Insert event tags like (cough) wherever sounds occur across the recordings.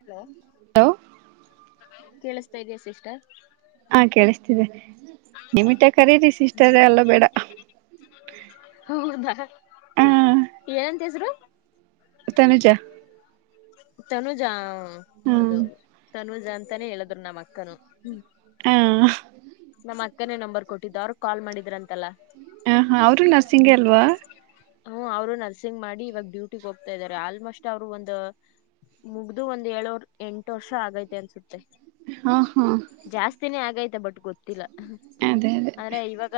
Hello hello ಕೇಳಿಸತಾ ಇದಯಾ sister ಹಾ ಕೇಳಿಸ್ತಿದೆ ನಿಮಿಟ ಕರೀರಿ ಸಿಸ್ಟರ್ ಹ್ಮ್ ಎಲ್ಲ ಬೇಡ ಹೌದಾ ಹ ಏನಂತಸರು ತನುಜ ತನುಜ ಹ್ಮ್ ಹೌದೌದು ತನುಜ ಅಂತಾನೇ ಹೇಳಿದ್ರು ನಮ್ಮ್ ಅಕ್ಕನು ಹಾ ನಮ್ಮ್ ಅಕ್ಕನೇ ನಂಬರ್ ಕೊಟ್ಟಿದ್ದು ಅವರು ಕಾಲ್ ಮಾಡಿದ್ರ ಅಂತಲ್ಲ ಹ ಹಾ ಅವರು ನರ್ಸಿಂಗೇ ಅಲ್ವಾ ಹ್ಮ ಅವ್ರು ನರ್ಸಿಂಗ್ ಮಾಡಿ ಇವಾಗ ಡ್ಯೂಟಿಿಗೆ ಹೋಗ್ತಾ ಇದಾರೆ ಆಲ್ಮೋಸ್ಟ್ ಅವ್ರು ಒಂದು ಮುಗ್ದು ಒಂದ್ ಏಳುರ್ ಎಂಟು ವರ್ಷ ಆಗೈತೆ ಅನ್ಸುತ್ತೆ ಹಾ ಹಾ ಜಾಸ್ತಿನೇ ಆಗೈತೆ ಬಟ್ ಗೊತ್ತಿಲ್ಲ ಅದೇ ಅದೇ ಅಂದ್ರೆ ಇವಾಗ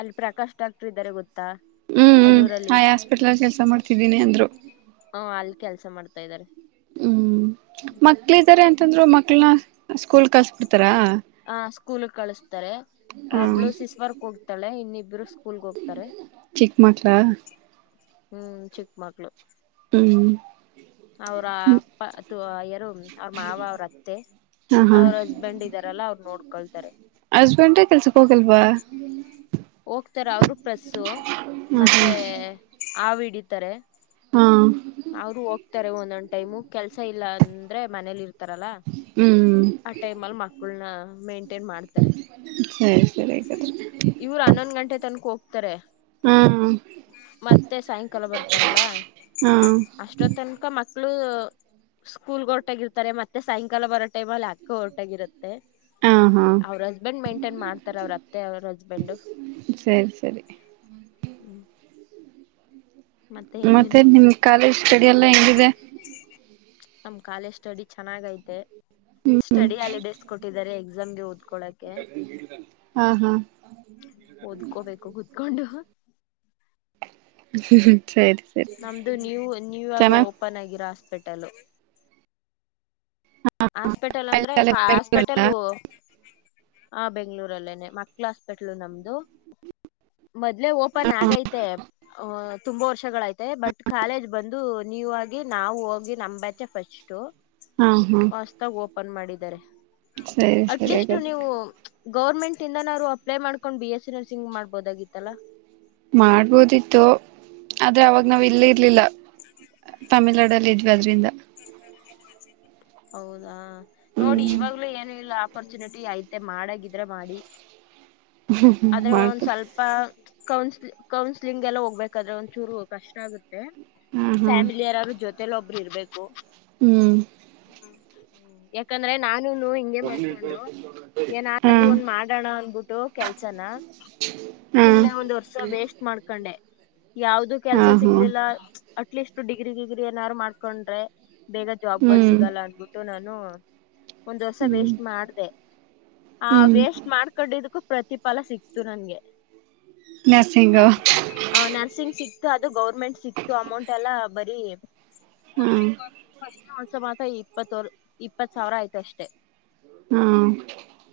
ಅಲ್ಲಿ ಪ್ರಕಾಶ್ ಡಾಕ್ಟರ್ ಇದ್ದಾರೆ ಗೊತ್ತು ಹ್ಮ್ ಹ್ಮ್ ಹಾಸ್ಪಿಟ್ಲ್ ಕೆಲ್ಸ ಮಾಡ್ತಿದ್ದೀನಿ ಅಂದ್ರು ಹ ಅಲ್ಲಿ ಕೆಲಸ ಮಾಡ್ತಾ ಇದಾರೆ ಹ್ಮ್ ಮಕ್ಳ ಇದಾರೆ ಅಂತಂದ್ರು ಮಕ್ಳನ ಸ್ಕೂಲ್ ಕಸ್ ಬಿಡ್ತಾರ ಹ ಸ್ಕೂಲ್ ಕಳಿಸಸ್ತಾರೆ ಹ್ಮ ಒಬ್ಬಳು ಸಿಸ್ ವರ್ಕ್ ಹೋಗ್ತಾಳೆ ಇನ್ನಿಬ್ರು ಸ್ಕೂಲ್ಗೆ ಹೋಗ್ತಾರೆ ಚಿಕ್ ಮಕ್ಳ ಹ್ಮ್ ಚಿಕ್ಕಮಕ್ಳು ಹ್ಮ್ ಅವ್ರ ಅಪ್ಪ ಅಥ ಯಾರೋ ಅವ್ರ ಮಾವ ಅವ್ರ ಅತ್ತೆ ಹಾ ಹಾ ಅವ್ರ ಹಸ್ಬೆಂಡ್ ಇದ್ದಾರಲ್ಲ ಅವರು ನೋಡ್ಕೊಳ್ತಾರೆ (unintelligible) ಕೆಲ್ಸಕ್ ಹೋಗಲ್ವಾ ಹೋಗ್ತಾರ ಅವರು ಪ್ರೆಸ್ಸು ಹಾ ಹಾ ಮತ್ತೆ ಆವು ಹಿಡಿತಾರೆ ಹಾ ಇರ್ತಾರೆ ಒಂದೊಂದ್ ಟೈಮು ಕೆಲ್ಸ ಇಲ್ಲ ಅಂದ್ರೆ ಮನೇಲಿ ಇರ್ತಾರಲ್ಲ ಹ್ಮ್ ಆ ಟೈಮ್ ಅಲ್ಲಿ ಮಕ್ಕಳನ ಮೇಂಟೇನ್ ಮಾಡ್ತಾರೆ ಸರಿ ಸರಿ ಹಾಗಾದ್ರೆ ಇವರು ಹನ್ನೊಂದ ಗಂಟೆ ತನ್ಕ ಹೋಗ ಹಾ ಮತ್ತೆ ಸಾಯಂಕಾಲ ಬರ್ತಾರಲ್ಲ ಹಾ ಅಷ್ಟೊತ್ತನ ಸ್ಕೂಲ್ ಹೊಟಾಗಿ ಇರ್ತಾರೆ ಮತ್ತೆ ಸಾಯಂಕಾಲ ಬರೋ ಟೈಮ್ ಅಲ್ಲಿ ಆಗ್ ಕೋರ್ಟಗಿರುತ್ತೆ ಹಾ ಹಾ ಅವ್ರ ಹಸ್ಬೆಂಡ್ ಮೇಂಟೇನ್ ಮಾಡ್ತಾರ ಅವ್ರ ಅತ್ತೆ ಅವ್ರ ಹಸ್ಬೆಂಡು ಸರಿ ಸರಿ ಹ್ಮ್ ಮತ್ತೆ ನಿಮ ಕಾಲೇಜ್ ಸ್ಟಡಿ ಎಲ್ಲ ಹೆಂಗಿದೆ ನಮ್ ಕಾಲೇಜ್ ಸ್ಟಡಿ ಚೆನ್ನಾಗ ಅಯ್ತೆ ಹ್ಮ್ ಹ್ಮ್ ಸ್ಟಡಿ ಹಾಲಿಡೇಸ್ ಕೊಟ್ಟಿದ್ದಾರೆ ಎಕ್ಸಾಮ್ಗೆ ಹದ ಹಾ ಹಾ ಓದ್ಕೋಬೇಕು ಕುತ್ಕೊಂಡು ಹ್ಮ್ ಹ್ಮ್ ನಮ್ದು ನ್ಯೂ ನ್ಯೂ ಆಗ ಚೆನ್ನಾಗ್ ಓಪನ್ ಆಗಿರೋ ಹಾಸ್ಪಿಟಲ್ ಹಾಸ್ಪಿಟಲ್ ಅಂದ್ರೆ ಬೆಂಗಳೂರಲ್ಲ? ಹಾಸ್ಪಿಟಲ್ ಹಾ ಬೆಂಗ್ಳೂರಲ್ಲೇನೆ ಮಕ್ಳ ಹಾಸ್ಪೆಟ್ಲು ನಮ್ದು ಮೊದ್ಲೆೇ ಓಪನ್ ಆಗೈತೆ ತುಂಬಾ ವರ್ಷಗಳ ಐತೆ ಬಟ್ ಕಾಲೇಜ್ ಬಂದು ನೀವು ಆಗಿ ನಾವು ಹೋಗಿ ನಮಂಬ್ಯಾಚೆ ಫಸ್ಟ್ ಹಾ ಹಾ ವಾಸ್ತಾಗ ಓಪನ್ ಮಾಡಿದ್ದಾರೆ ಸರಿ ಸರಿ ಅಟ್ಲೀಸ್ಟ್ ನೀವು ಹಾಗಾದ್ರೆ ಗೌರ್ಮೆಂಟ್ ಇಂದ್ರು ಅಪ್ಲೈ ಮಾಡ್ಕೊಂಡು ಬಿ ಎಸ್ಸ ನರ್ಸಿಂಗ್ ಮಾಡ್ಬೋದಾಗಿತ್ತಲ್ಲಾ ಮಾಡ್ಬೋದಿತ್ತು ಆದ್ರೆ ಅವಾಗ ನಾವ್ ಇಲ್ಲಿ ಇರ್ಲಿಲ್ಲ ತಮಿಳ್ನಾಡ ಅಲ್ಲಿ ಇದ್ವಿ ಅದ್ರಿಂದ ಹೌದಾ ನೋಡಿ ಹ್ಮ್ ಇವಾಗ್ಲು ಏನಿಲ್ಲ ಆಪರ್ಚುನಿಟಿ ಐತೆ ಮಾಡಗಿದ್ರೆ ಮಾಡಿ ಆದ್ರೆ ಒಂದ ಮಾಡ್ತು ಸ್ವಲ್ಪ ಕೌನ್ ಕೌನ್ಸ್ಲಿಂಗ್ ಎಲ್ಲ ಹೋಗ್ಬೇಕಾದ್ರೆ ಒಂಚೂರು ಕಷ್ಟ ಆಗುತ್ತೆ ಹಾ ಹಾ ಫ್ಯಾಮಿಲಿ ಯಾರಾದರು ಜೊತೆೇಲಿ ಒಬ್ರು ಇರ್ಬೇಕು ಹ್ಮ್ ಹ್ಮ ಯಾಕಂದ್ರೆ ನಾನುನು ಇಂಗೆ ಮಾಡ್ಕೊಂಡು ಹಾ ಏನಾದ್ರೂ ಒಂದ್ ಮಾಡೋಣ ಅಂದಬಿಟ್ಟು ಕೆಲ್ಸನ ಹಾ ಸುಮ್ನೆ ಒಂದ್ ವರ್ಷ ವೇಸ್ಟ್ ಮಾಡ್ಕೊಂಡೆ ಯಾವ್ದು ಹಾ ಕೆಲ್ಸ ಹಾ ಸಿಗ್ಲಿಲ್ಲ ಅಟ್ಲೀಸ್ಟ್ ಡಿಗ್ರಿ ಡಿಗ್ರಿ ಏನಾದಾರು ಮಾಡ್ಕೊಂಡ್ರೆ ಬೇಗ ಜಾಬ್ ಗಳು ಸಿಗ್ ಹ್ಮ್ ಆಗಲ್ಲ ಅಂದಬಿಟ್ಟು ನಾನು ಒಂದ್ ವರ್ಷ ಹ್ಮ್ ವೇಸ್ಟ್ ಮಾಡ್ದ ಆ ಹ್ಮ್ ವೇಸ್ಟ್ ಮಾಡ್ಕೊಂಡಿದ್ದಕ್ಕೂ ಪ್ರತಿಫಲ ಸಿಕ್ತು ನನ್ಗೆ ನರ್ಸಿಂಗ್ ಹಾ ಅದ ನರ್ಸಿಂಗ್ ಸಿಕ್ ಅದು ಗೌರ್ಮೆಂಟ್ ಸಿಕ್ತು ಅಮೌಂಟ್ ಎಲ್ಲಾ ಬರೀ ವರ್ಷ ಇಪ್ಪತ್ತರ್ ಇಪ್ಪತ್ ಸಾವಿರ ಆಯ್ತಷ್ಟೇ ಹಾ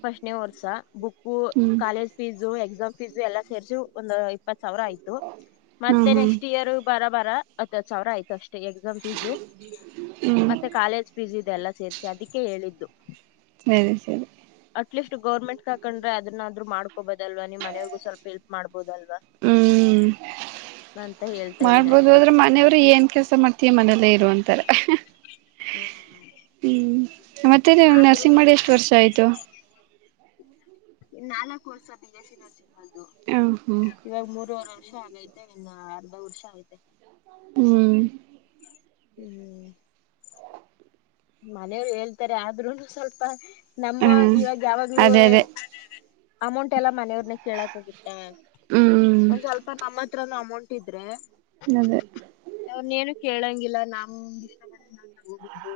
ಫಸ್ಟ್ನೇ ವರ್ಸ ಬುಕ್ಕು ಹ್ಮ್ ಕಾಲೇಜ್ ಫೀಸು ಎಕ್ಸಾಮ್ ಫೀಸು ಎಲ್ಲಾ ಸೇರ್ಸಿ ಒಂದ್ ಇಪ್ಪತ್ ಸಾವಿರ ಆಯ್ತು ಹ್ಮ್ ಮತ್ತೆ ಹ್ಮ್ ನೆಕ್ಸ್ಟ್ ಇಯರ್ ಬರ ಬಾರ ಹತ್ತತ್ ಸಾವಿರ ಆಯ್ತು ಅಷ್ಟೇ ಎಕ್ಸಾಮ್ ಫೀಸು ಹ್ಮ ಮತ್ತೆ ಕಾಲೇಜ್ ಫೀಸ್ ಇದೆಲ್ಲ ಸೇರಿಸಿ ಅದಕ್ಕೆ ಹೇಳಿದ್ದು ಸರಿ ಸರಿ ಅಟ್ಲೀಸ್ಟ್ ಗೌರ್ಮೆಂಟ್ ಹಾಕಂಡ್ರೆ ಅದನ್ನನಾದ್ರು ಮಾಡ್ಕೊಬೋದಲ್ವಾ ನಿಮ್ ಮನವರಿಗೂ ಸ್ವಲ್ಪ ಎಲ್ಪ್ ಮಾಡ್ಬೋದಲ್ವಾ (inaudible) (unintelligible) ಅಂತ ಹೇಳ್ತಾ ಇದ್ದೀನಿ ಮಾಡ್ಬೋದು ಅಷ್ಟೇ ಅದ್ರೆ ಮನೆಯವ್ರು ಏನ್ ಕೆಲ್ಸ ಮಾಡ್ತೀಯ ಮನೇಲ್ಲೇ ಇರು ಅಂತಾರೆ ಹ್ಮ್ ಮತ್ತೇ ನರ್ಸಿಂಗ್ ಆದ್ರೂನು ಮಾಡಿ ಎಷ್ಟು ವರ್ಷ ಆಯ್ತು ನಾಲ್ಕು ವರ್ಷ ಬಿ ಎಸ್ಸಿ ನರ್ಸಿಂಗ್ ಅದು ಹ ಹ್ಮ್ ಇವಾಗ ಮೂರವರೆ ವರ್ಷ ಆಗೈತೆ ಇನ್ನ ಅರ್ಧ ವರ್ಷ ಆಗೈತೆ ಹ್ಮ್ ಹ್ಮ್ ಮನೆಯವ್ರು ಹೇಳ್ತಾರೆ ಆದ್ರೂನು ಸ್ವಲ್ಪ ನಮ್ಮ ಹ್ಮ್ ಇವಾಗ ಅದೇ ಯಾವಾಗ್ಲೂವೆ ಅದೇ ಅಮೌಂಟ್ ಎಲ್ಲ ಮನೆಯವ್ರು ಕೆಳಕ್ಕಾಗುತ್ತ ಹ್ಮ್ ಒಂದ್ ಸ್ವಲ್ಪ ನಮ್ಮ ಹತ್ರನು ಅಮೌಂಟ್ ಇದ್ರೆ ಅದೇ ಅವ್ರನೇನೂ ಕೇಳಂಗಿಲ್ಲ ನಮ್ ಇಷ್ಟ ನಾ ತಗೋಬೋದು.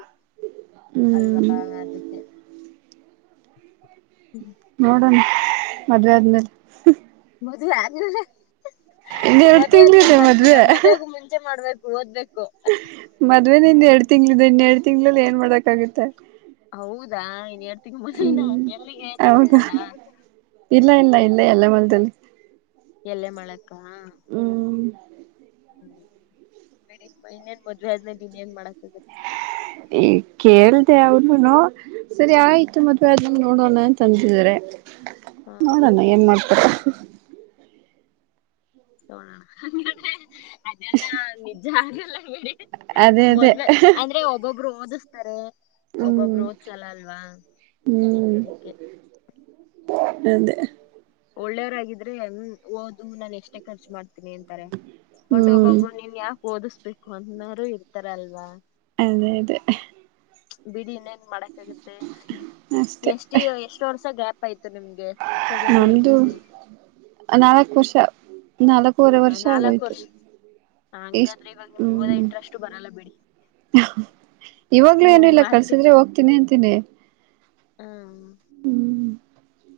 ಹ್ಮ್ ಅಲ್ವಾ ಅದಕ್ಕೆ. ನೋಡಣ ಮದ್ವೆ ಆದ್ಮೇಲೆ. ಮದ್ವೆ ಆದ್ಮೇಲೆ ಇನ್ ಎರಡ್ ಮದ್ವೆ ಆದ್ಮೇಲೆ ತಿಂಗಳಿದೆ ಮಾಡ್ತರ ಮದ್ವೆಗೂ ಮುಂಚೆ ಮಾಡ್ಬೇಕು ಓದ್ಬೇಕು ಮದ್ವೆನೆ ಇನ್ ಎರಡ್ ತಿಂಗಳಿದೆ ಇನ್ನೆರಡ್ ತಿಂಗ್ಳಲ್ಲಿ ಏನ್ ಮಾಡಕ್ ಆಗುತ್ತೆ ಹೌದಾ ಇನ್ ಎರಡ್ ತಿಂಗಳು (unintelligible) ಹ್ಮ್ ಎಲ್ಲಿಗೆ ತಮಿಳ್ನಾಡ. ಅಲ್ಲ ಇಲ್ಲೆ (unintelligible) ಎಲ್ಲೆ ಮಾಳಕ್ಕ (unintelligible) ಮದ್ವೆ ಆದ್ ಮೇಲೆ ಇನ್ ಏನ್ ಮಾಡಕ್ ಆಗತ್ತೆ. ಈ ಕೇಳ್ದೆ ಅವರ್ ನುನೂ ಸರಿ ಆಯ್ತು ಮದ್ವೆ ಅದಮೇಲೆ ನೋಡೋಣ ಅಂತ ಅಂದಿದರೆ ಹಾ ನೋಡೋಣ ಏನ್ ಮಾಡ್ತಾರೆ ನೋಡಣ ಅದೆಲ್ಲ ನಿಜ ಆಗಲ್ಲ ಬಿಡಿ ಅದೇ ಅದೇ ಮದ್ವೆ ಅಂದ್ರೆ ಒಬ್ಬೊಬ್ರು ಓದಿಸ್ತಾರೆ ಹ್ಮ್ ಒಬ್ಬೊಬ್ಬರು ಹೋದ್ಸಲ್ಲ ಅಲ್ವಾ ಅದಕ್ಕೆ ನಂದೇ ಒಳ್ಳೆವರಾಗಿದ್ರೆ ಹ್ಮ ಓದು ನಾನ್ ಎಷ್ಟೇ ಖರ್ಚು ಮಾಡ್ತಿ ತಿನಿ ಅಂತಾರೆ ಬಟ್ ಹ್ಮ್ ಒಬ್ಬೊಬ್ರು ನೀನ್ ಯಾಕೆ ಓದಿಸ್ಬೇಕು ಅನ್ನೋರು ಇರ್ತಾರಲ್ವಾ ಅದೇ ಅದೇ ಬಿಡಿ ಇನ್ನೇನ್ ಮಾಡಕ್ಕಾಗುತ್ತೆ ಅಷ್ಟೆ ಎಷ್ಟಿ ಎಷ್ಟು ವರ್ಷ ಗ್ಯಾಪ್ ಆಯ್ತು ನಿಮ್ಗೆ ಸೆಕೆಂಡ್ ಇಯರ್ ನಮ್ದು ಮುಗಸಿ ನಾಲ್ಕು ವರ್ಷ ನಾಲ್ಕೂವರೆ ವರ್ಷ ನಾಲ್ಕ್ ಆಗೋಯ್ತು ವರ್ಷ ಇಷ್ಟ ಹಂಗಾದ್ರೆ ಇವಾಗ ನಿಮ್ಗೆ ಹೋದ ಹ್ಮ್ ಇಂಟ್ರೆಸ್ಟ್ ಬರಲ್ಲ ಬಿಡಿ ಇವಾಗ್ಲೇ ಏನು ಹ್ಮ್ ಇಲ್ಲ ಮಾಡ್ತಿ ಕಳ್ಸಿದ್ರೆ ಹೋಗ್ತಿನಿ ಅಂತೀನಿ ಹ್ಮ್ ಹ್ಮ್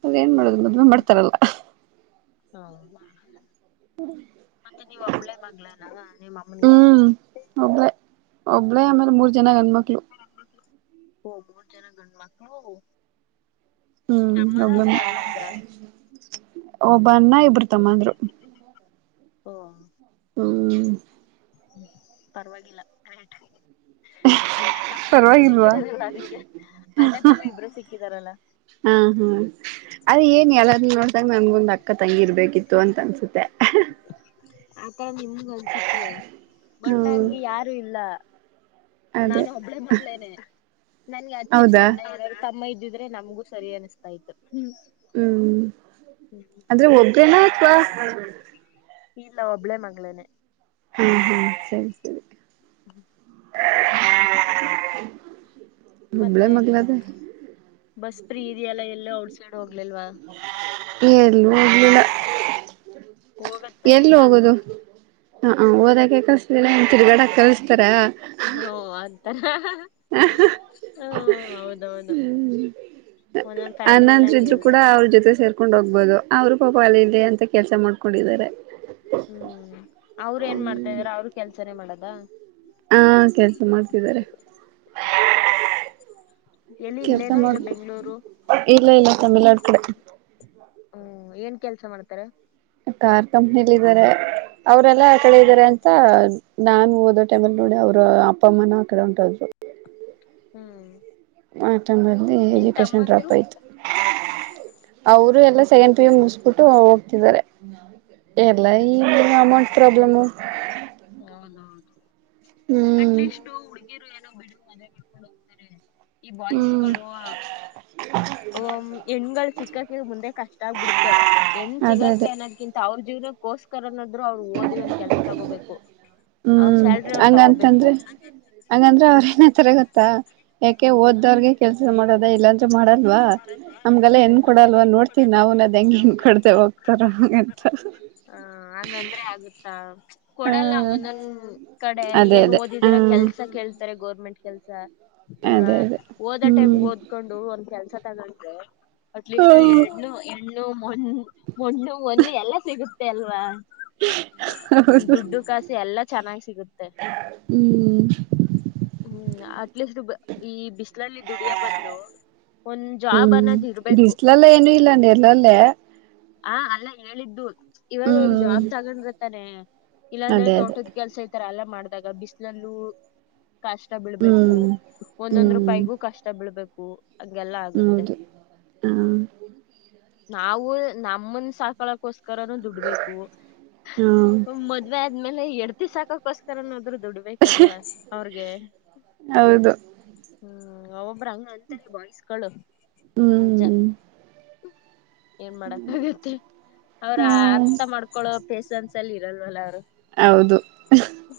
ಅದೇ ಏನ್ ಮಾಡೋದು ಮದ್ವೆ ಮಾಡ್ತಾರಲ್ಲ ನೋ ಮತ್ತೆ ನೀವ್ ಒಬ್ಳೇ ಮಗಳಾನ ನಿಮ್ಮಮ್ಮನಗೆ ಒಬ್ರೇ ಆಮೇಲೆ ಮೂರ್ ಜನ ಗಣ್ಮಕ್ಳು ಓಹ್ ಮೂರ್ ಜನ ಗಂಡ್ ಮಕ್ಳು ನಿಮ್ ಹ್ಮ್ ತಮ್ಮನ ಒಬ್ಲೇನೆ ಇಲ್ಲ ಅಣ್ಣಂದ್ರ ಒಬ ಅಣ್ಣ ಇಬ್ರು ತಮ್ಮಂದ್ರು. ಓಹ್ ಹ್ಮ್ ಹ್ಮ ಪರವಾಗಿಲ್ಲ (unintelligible) ಅಣ್ಣ ತಮ್ಮ ಇಬ್ರು ಪರವಾಗಿಲ್ವಾ ಸಿಕ್ಕಿದಾರಲ್ಲ ಅದಕ್ಕೆ ಅಣ್ಣ ತಮ್ಮ ಇಬ್ರು ಸಿಕ್ಕಿದಾರಲ್ಲ ಹ್ಮ್ ಹ್ಮ್ ಅದ ಏನ್ ಎಲ್ಲಾರೂ ನೋಡ್ದಂಗ ನಮಗೊಂದ ಅಕ್ಕ ತಂಗಿ ಇರ್ಬೇಕಿತ್ತು ಅಂತ ಅನ್ಸುತ್ತೆ. ಆತರ ನಿಮಗೆ ಅನ್ಸುತ್ತೆ ಬಟ್ ಹ್ಮ್ ನಂಗೆ ಯಾರು ಇಲ್ಲ. ಅದೇ ನಾನು ಒಬ್ಳೇ ಮಗಳೇನೆ ನನ್ಗೆ ಅಟ್ಲೀಸ್ಟ್ ಹೌದಾ ಅಣ್ಣ ಯಾರಾರೂ ತಮ್ಮ ಇದ್ದ ದಿದ್ರೆ ನಮ್ಗೂ ಸರಿ ಅನಿಸ್ತಾ ಇತ್ತು. ಹ್ಮ್ ಅಂದ್ರೆ ಒಬ್ರೇನ ಅತ್ವಾ ಇಲ್ಲ ಒಬ್ಬಳೇ ಮಗಳೇನೆ. ಹ್ಮ್ ಹ್ಮ್ ಸರಿ ಸರಿ. ಹ್ಮ. ಒಬ್ಬಳೇ ಮತ್ತೆ ಮಗ್ಳಾದೆ. ಬಸ್ ಫ್ರೀ ಇದೆಯಲ್ಲ ಎಲ್ಲೋ ಔಟ್ ಸೈಡ್ ಹೋಗ್ಲಿಲ್ವಾ. ಇಲ್ಲ ಹೋಗ್ಲಿಲ್ಲ. ಹೋಗತ್ತಾನೆ ಎಲ್ಲಿ ಎಲ್ಲಾದ್ರೂ. ಹೋಗೋದು ಹ ಹ್ ಓದಾಕ್ಕೆ ಕಳ್ಲಿಲ್ಲ ಇನ್ ತಿರ್ಗಾಡಕ್ ಕಳ್ಸ್ತಾರ. ಹ ಆತರ ಓ ಹೌದೌದು. ಒಂದೊಂದ್ ಫ್ಯಾಮಿಲಿಲಿ ಅಣ್ಣಂದ್ರ್ ಹಂಗೆ ಇದ್ರು ಕೂಡ ಇರ್ತಾರೆ ಅವ್ರ ಜೊತೆ ಸೇರ್ಕ ಕೊಂಡ್ ಹೋಗ್ಬೋದು ಅವರು ಪಾಪ ಅಲ್ ಇಲ್ಲಿ ಅಂತ ಕೆಲ್ಸ ಮಾಡ್ಕೊಂಡಿದ್ದಾರೆ. ಹ್ಮ್ ಅವ್ರ್ ಏನ್ ಮಾಡ್ತಾ ಇದಾರೆ ಅವರು ಕೆಲ್ಸನೇ ಮಾಡದ. ಹಾ ಕೆಲ್ಸ ಮಾಡ್ತಿದ್ದಾರೆ. ಎಲ್ಲಿ ಕೆಲ್ಸ ಇಲ್ಲೇನಾ ಇಲ್ಲ ಮಾಡ್ಕು ಬೆಂಗ್ಳೂರು ಇಲ್ಲ ಇಲ್ಲ ತಮ್ಮಳ್ನಾಡ್ ಕಡೆ. (inaudible) ಹ್ಮ್ ಏನ್ ಕೆಲ್ಸ ಮಾಡ್ತಾರೆ. ಕಾರ್ ಕಂಪ್ನಿಲಿ ಇದಾರೆ ಅವರೆಲ್ಲಾ ಆ ಕಡೆ ಹ್ಮ್ ಇದಾರೆ ಅಂತ ನಾನು ಓದೋ ಟೈಮಲ್ಲಿ ನೋಡಿ ಅವ್ರ ಅಪ್ಪಮ್ಮನ ಆ ಕಡೆ ಹೊಂಟೋದ್ರು. ಹ್ಮ್ ಆ ಟೈಮಲ್ಲೀ ನಿನ್ ಎಜುಕೇಷನ್ ಡ್ರಾಪ್ ಆಯ್. ತಮ್ಮಂದ್ರು ತು ಅವ್ರು ಎಲ್ಲ ಸೆಕಂಡ್ ಪಿ ಯು ಮುಗಿಸ್ಬಿಟ್ಟು ಹೋಗ್ತಿದ್ದಾರೆ. ಎಲ್ಲ ಈ ಅಮೌಂಟ್ ಪ್ರಾಬ್ಲಮ್ಮು. ಅಟ್ಲೀಸ್ಟು ಹುಡುಗೀರು ಏನೋ (unintelligible) ಮಾಡಕೊಂಡು ಹೋಗ್ತಾರೆ. ಈ ಹ್ಮ್ ಬಾಯ್ಸ್ಗಳು ಹ್ಮ ಹೆಣ್ಗಳು ಸಿಕ್ಕಕೆ ಮುಂದೆ ಕಷ್ಟ ಆಗ್ಬಿಡುತ್ತೆ ಹೆಣ್ ಅದೇ ಸಿಗಕ ಅದೇ ಅನ್ನೋದ್ಕಿಂತ ಅವ್ರ್ ಜೀವನಕ್ಕೋಸ್ಕರನ್ನ ನಾದ್ರು ಅವ್ರು ಓದಿ ಒಂದ್ ಕೆಲ್ಸ ತಗೋಬೇಕು ಅವ್ರ ಸ್ಯಾಲ್ರಿ ಅವ್ರ್ ತಗೋಬೇಕು. ಹಂಗಂದ್ರ ಅವ್ರ ಏನಂತಾರೆ ಗೊತ್ತಾ? ಯಾಕೆ ಓದ್ದವ್ರಗೆ ಕೆಲ್ಸ ಮಾಡೋದೇ ಇಲ್ಲಾಂದ್ರೂ ಮಾಡಲ್ವಾ ನಮ್ಗೆಲ್ಲ ಹೆಣ್ ಕೊಡಲ್ವ ನೋಡ್ತಿವಿ ನಾವು ಹ ಹಾಗಂದ್ರೆ ಆಗುತ್ತಾ ಹ ಕೊಡಲ್ಲ ಒಂದೊಂದ್ ಕಡೆ ಅದೇ ಏನ್ ಅದೇ ಓದಿದೀರ ಹ್ಮ್ ಕೆಲ್ಸ ಕೇಳ್ತಾರೆ ಗೌರ್ಮೆಂಟ್ ಕೆಲ್ಸ ಅಲ್ವಾ ಅದೇ ಅದೇ ಓದ ಟೈಮ್ಗೆ ಹ್ಮ್ ಓದ್ಕೊಂಡು ಒಂದ್ ಕೆಲ್ಸ ತಗೊಂಡ್ರೆ. ಅಟ್ಲೀಸ್ಟು ಹೌದು ಹೆಣ್ಣು ಹೆಣ್ಣು ಮಣ ಮಣ್ಣು ಹೊನ್ನು ಎಲ್ಲಾ ಸಿಗುತ್ತೆ ಅಲ್ವಾ. ದುಡ್ಡು ಕಾಸು ಎಲ್ಲಾ ಚೆನ್ನಾಗ್ ಸಿಗುತ್ತೆ. ಹ್ಮ್ ಹ್ಮ್ ಅಟ್ಲಿಷ್ಟು ಈ ಬಿಸಲಲ್ಲಿ ದುಡಿಯ ಬದಲು ಹ್ಮ್ ಬಿಸ್ಲಲ್ಲ್ ಏನುೂ ಇಲ್ಲ ನೆರ್ಳಲ್ಲೇ ಹ ಅಲ್ಲ ಹೇಳಿದ್ದು ಇವಾಗ ಒಂದ ಹ್ಮ್ ಜಾಬ್ ತಗೊಂಡ್ರೆತಾನೆ. ಇಲ್ಲಾಂದ್ರೆ ಅದೇ ಅದೇ ತೋಟದ್ ಕೆಲ್ಸ ಇತರ ಅಲ್ಲೇ ಮಾಡ್ದಾಗ ಬಿಸಲಲ್ಲೂ ಕಷ್ಟ ಬೀಳ್ಬೇಕು ಹ್ಮ್ ಒಂದೊಂದ್ ಹ್ಮ್ ರೂಪಾಯಿಗೂ ಕಷ್ಟ ಬೀಳ್ಬೇಕು. ಹಂಗೆಲ್ಲಾ ಆಗುತ್ತೆ ಹೌದು ಹ ನಾವು ನಮ್ಮನ್ ಸಾಕಳಕೋಸ್ ಸ್ಕರನೂ ದುಡ್ಬೇಕು ಹಾ ಮದ್ವೆ ಆದ್ಮೇಲೆ ಹೆಡ್ತಿ ಸಾಕಕೋಸ್ಕರನದ್ರೂ ದುಡ್ಬೇಕಲ್ವಾ ಸ್ ಅವ್ರ್ಗೆ. ಹೌದು ಹ್ಮ್ ಒಬ್ಬ್ರು ಹಂಗ ಅಂತಾರೆ ಬಾಯ್ಸ್ಗಳು ನಿಜ. ಹ್ಮ್ ಏನ್ ಮಾಡಕ್ ಆಗುತ್ತೆ ಅವ್ರ್ ಹ್ಮ್ ಅರ್ಥ ಮಾಡ್ಕೊಳೋ ಪೇಷನ್ಸ್ಲ್ ಇರಲ್ವಲ್ಲ ಅವ್ರು. ಹೌದು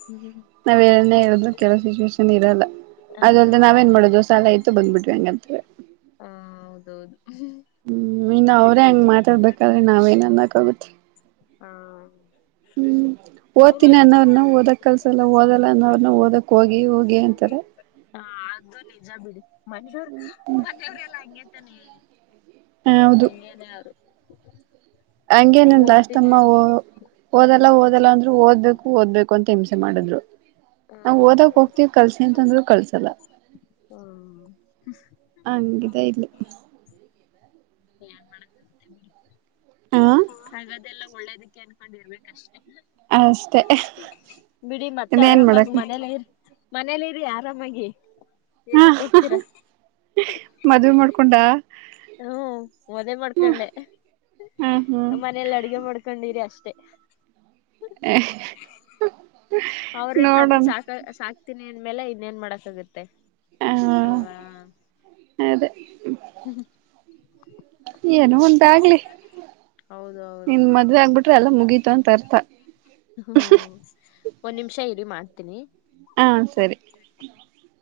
ಹ್ಮ್ ನಾವೇನೇ ಹೇಳಿದ್ರೂ ಕೇಳೊ ಸಿಚುವೇಶನ್ ಇರಲ್ಲ. ಅದಲ್ಲದೇ ನಾವೇನ್ ಹ್ಮ್ ಮಾಡೋದು ಸಾಲ ಆಯತ್ತು ಬಂದ್ಬ ಬಿಟ್ವಿ ಹಂಗಂತ ಹಾ ಹೌದೌದು ಹ್ಮ್ ಇನ್ನ ಅವ್ರೇ ಹೆಂಗ ಮಾತಾಡ್ಬೇಕಾದ್ರೀ ನಾವೇನ್ ಅನ್ನಕ್ಕಾಗುತ್ತೆ. ಹಾ ಹ್ಮ್ ಅವ್ರು ಓದ್ತೀನಿ ಅರ್ಥ ಅನ್ನೋವ್ರನ ಓದಕ್ ಮಾಡ್ಕೊಬೇಕು ಕಲ್ಸಲ್ಲ ಓದಲ್ಲ ಅನ್ನೋರನ ಓದಕ್ ಹೋಗಿ ಹೋಗಿ ಅಂತರ್ (unintelligible) ಹಾ ಅದು ನಿಜ ಬಿಡಿ ಮನೇವರ್ ಮನೆವ್ರೆಲ್ಲ ಹಂಗೇತ ನೀ (unintelligible) ಹಂಗೇನನ್ ಲಾಸ್ಟ್ ತಮ್ಮಾ ಅಂದ ಹೋ ಓದಲ್ಲ ಹ್ಮ್ ಓದಲ್ಲ ಅಂದ್ರು ಓದ್ಬೇಕು ಓದ್ಬೇಕು ಅಂತ ಹಿಂಸೆ ಮಾಡಿದ್ರು. ನಾವ ಓದಕ್ ಹ್ಮ್ ಹೋಗ್ತಿವಿ ಕಲ್ಸಿ ಅಂತಂದ್ರರು ಕಲ್ಸಲ್ಲ. ಹ್ಮ ಹಂಗಿದ ಇಲ್ಲಿ ಏನ್ ಮಾಡಕ್ಕಾಗುತ್ತೆ ಬಿಡು ಹ ಒಳ್ಳೇದಕ್ಕೆ ಅನ್ಕೊಂಡ್ ಇರ್ಬೇಕಷ್ಟೇ. ಅಷ್ಟೆ ಬಿಡಿ ಮತ್ತೆ ಇನ್ನ ಏನ್ ಆರಾಮಾಗಿ ಮಾಡಕಗುತ್ತೆ. ಮನೇಲಿ ಇರಿ ಮನೇಲಿ ಇರಿ ಆರಾಮಾಗಿ ಹಾ ಏನಕ್ ಹೋಗ್ತೀರಾ ಮದ್ವೆ ಮಾಡ್ಕೊಂಡ ಹ್ಮ್ ಮದೆ ಮಾಡ್ಕೊಂಡೆ ಹ್ಮ್ ಹ್ಮ್ ಮನೇಲಿ ಅಡ್ಗೆ ಮಾಡ್ಕೊಂಡಿರಿ ಅಷ್ಟೇ. ಹೇ ಅವ್ರ ತಂದ ಸಾಕ ಸಾಕ್ತೀನಿ ಅಂದ್ಮೇಲೆ ಇನ್ನೇನ್ ಮಾಡಕ್ಗತ್ತೆ. ಅಲ್ವಾ ಹ್ಮ ಅದೇ ಏನೋ ಒಂದಾಗ್ಲಿ ಹೌದು ಹೌದು ನಿನ್ ಮದ್ವೆ ಆಗ್ಬಿಟ್ರೆ ಎಲ್ಲ ಮುಗೀತು ಅಂತ ಅರ್ಥ. ಹ್ಮ್ ಒಂದ್ ನಿಮಿಷ ಇರಿ ಮಾಡ್ತೀನಿ. ಹಾ ಸರಿ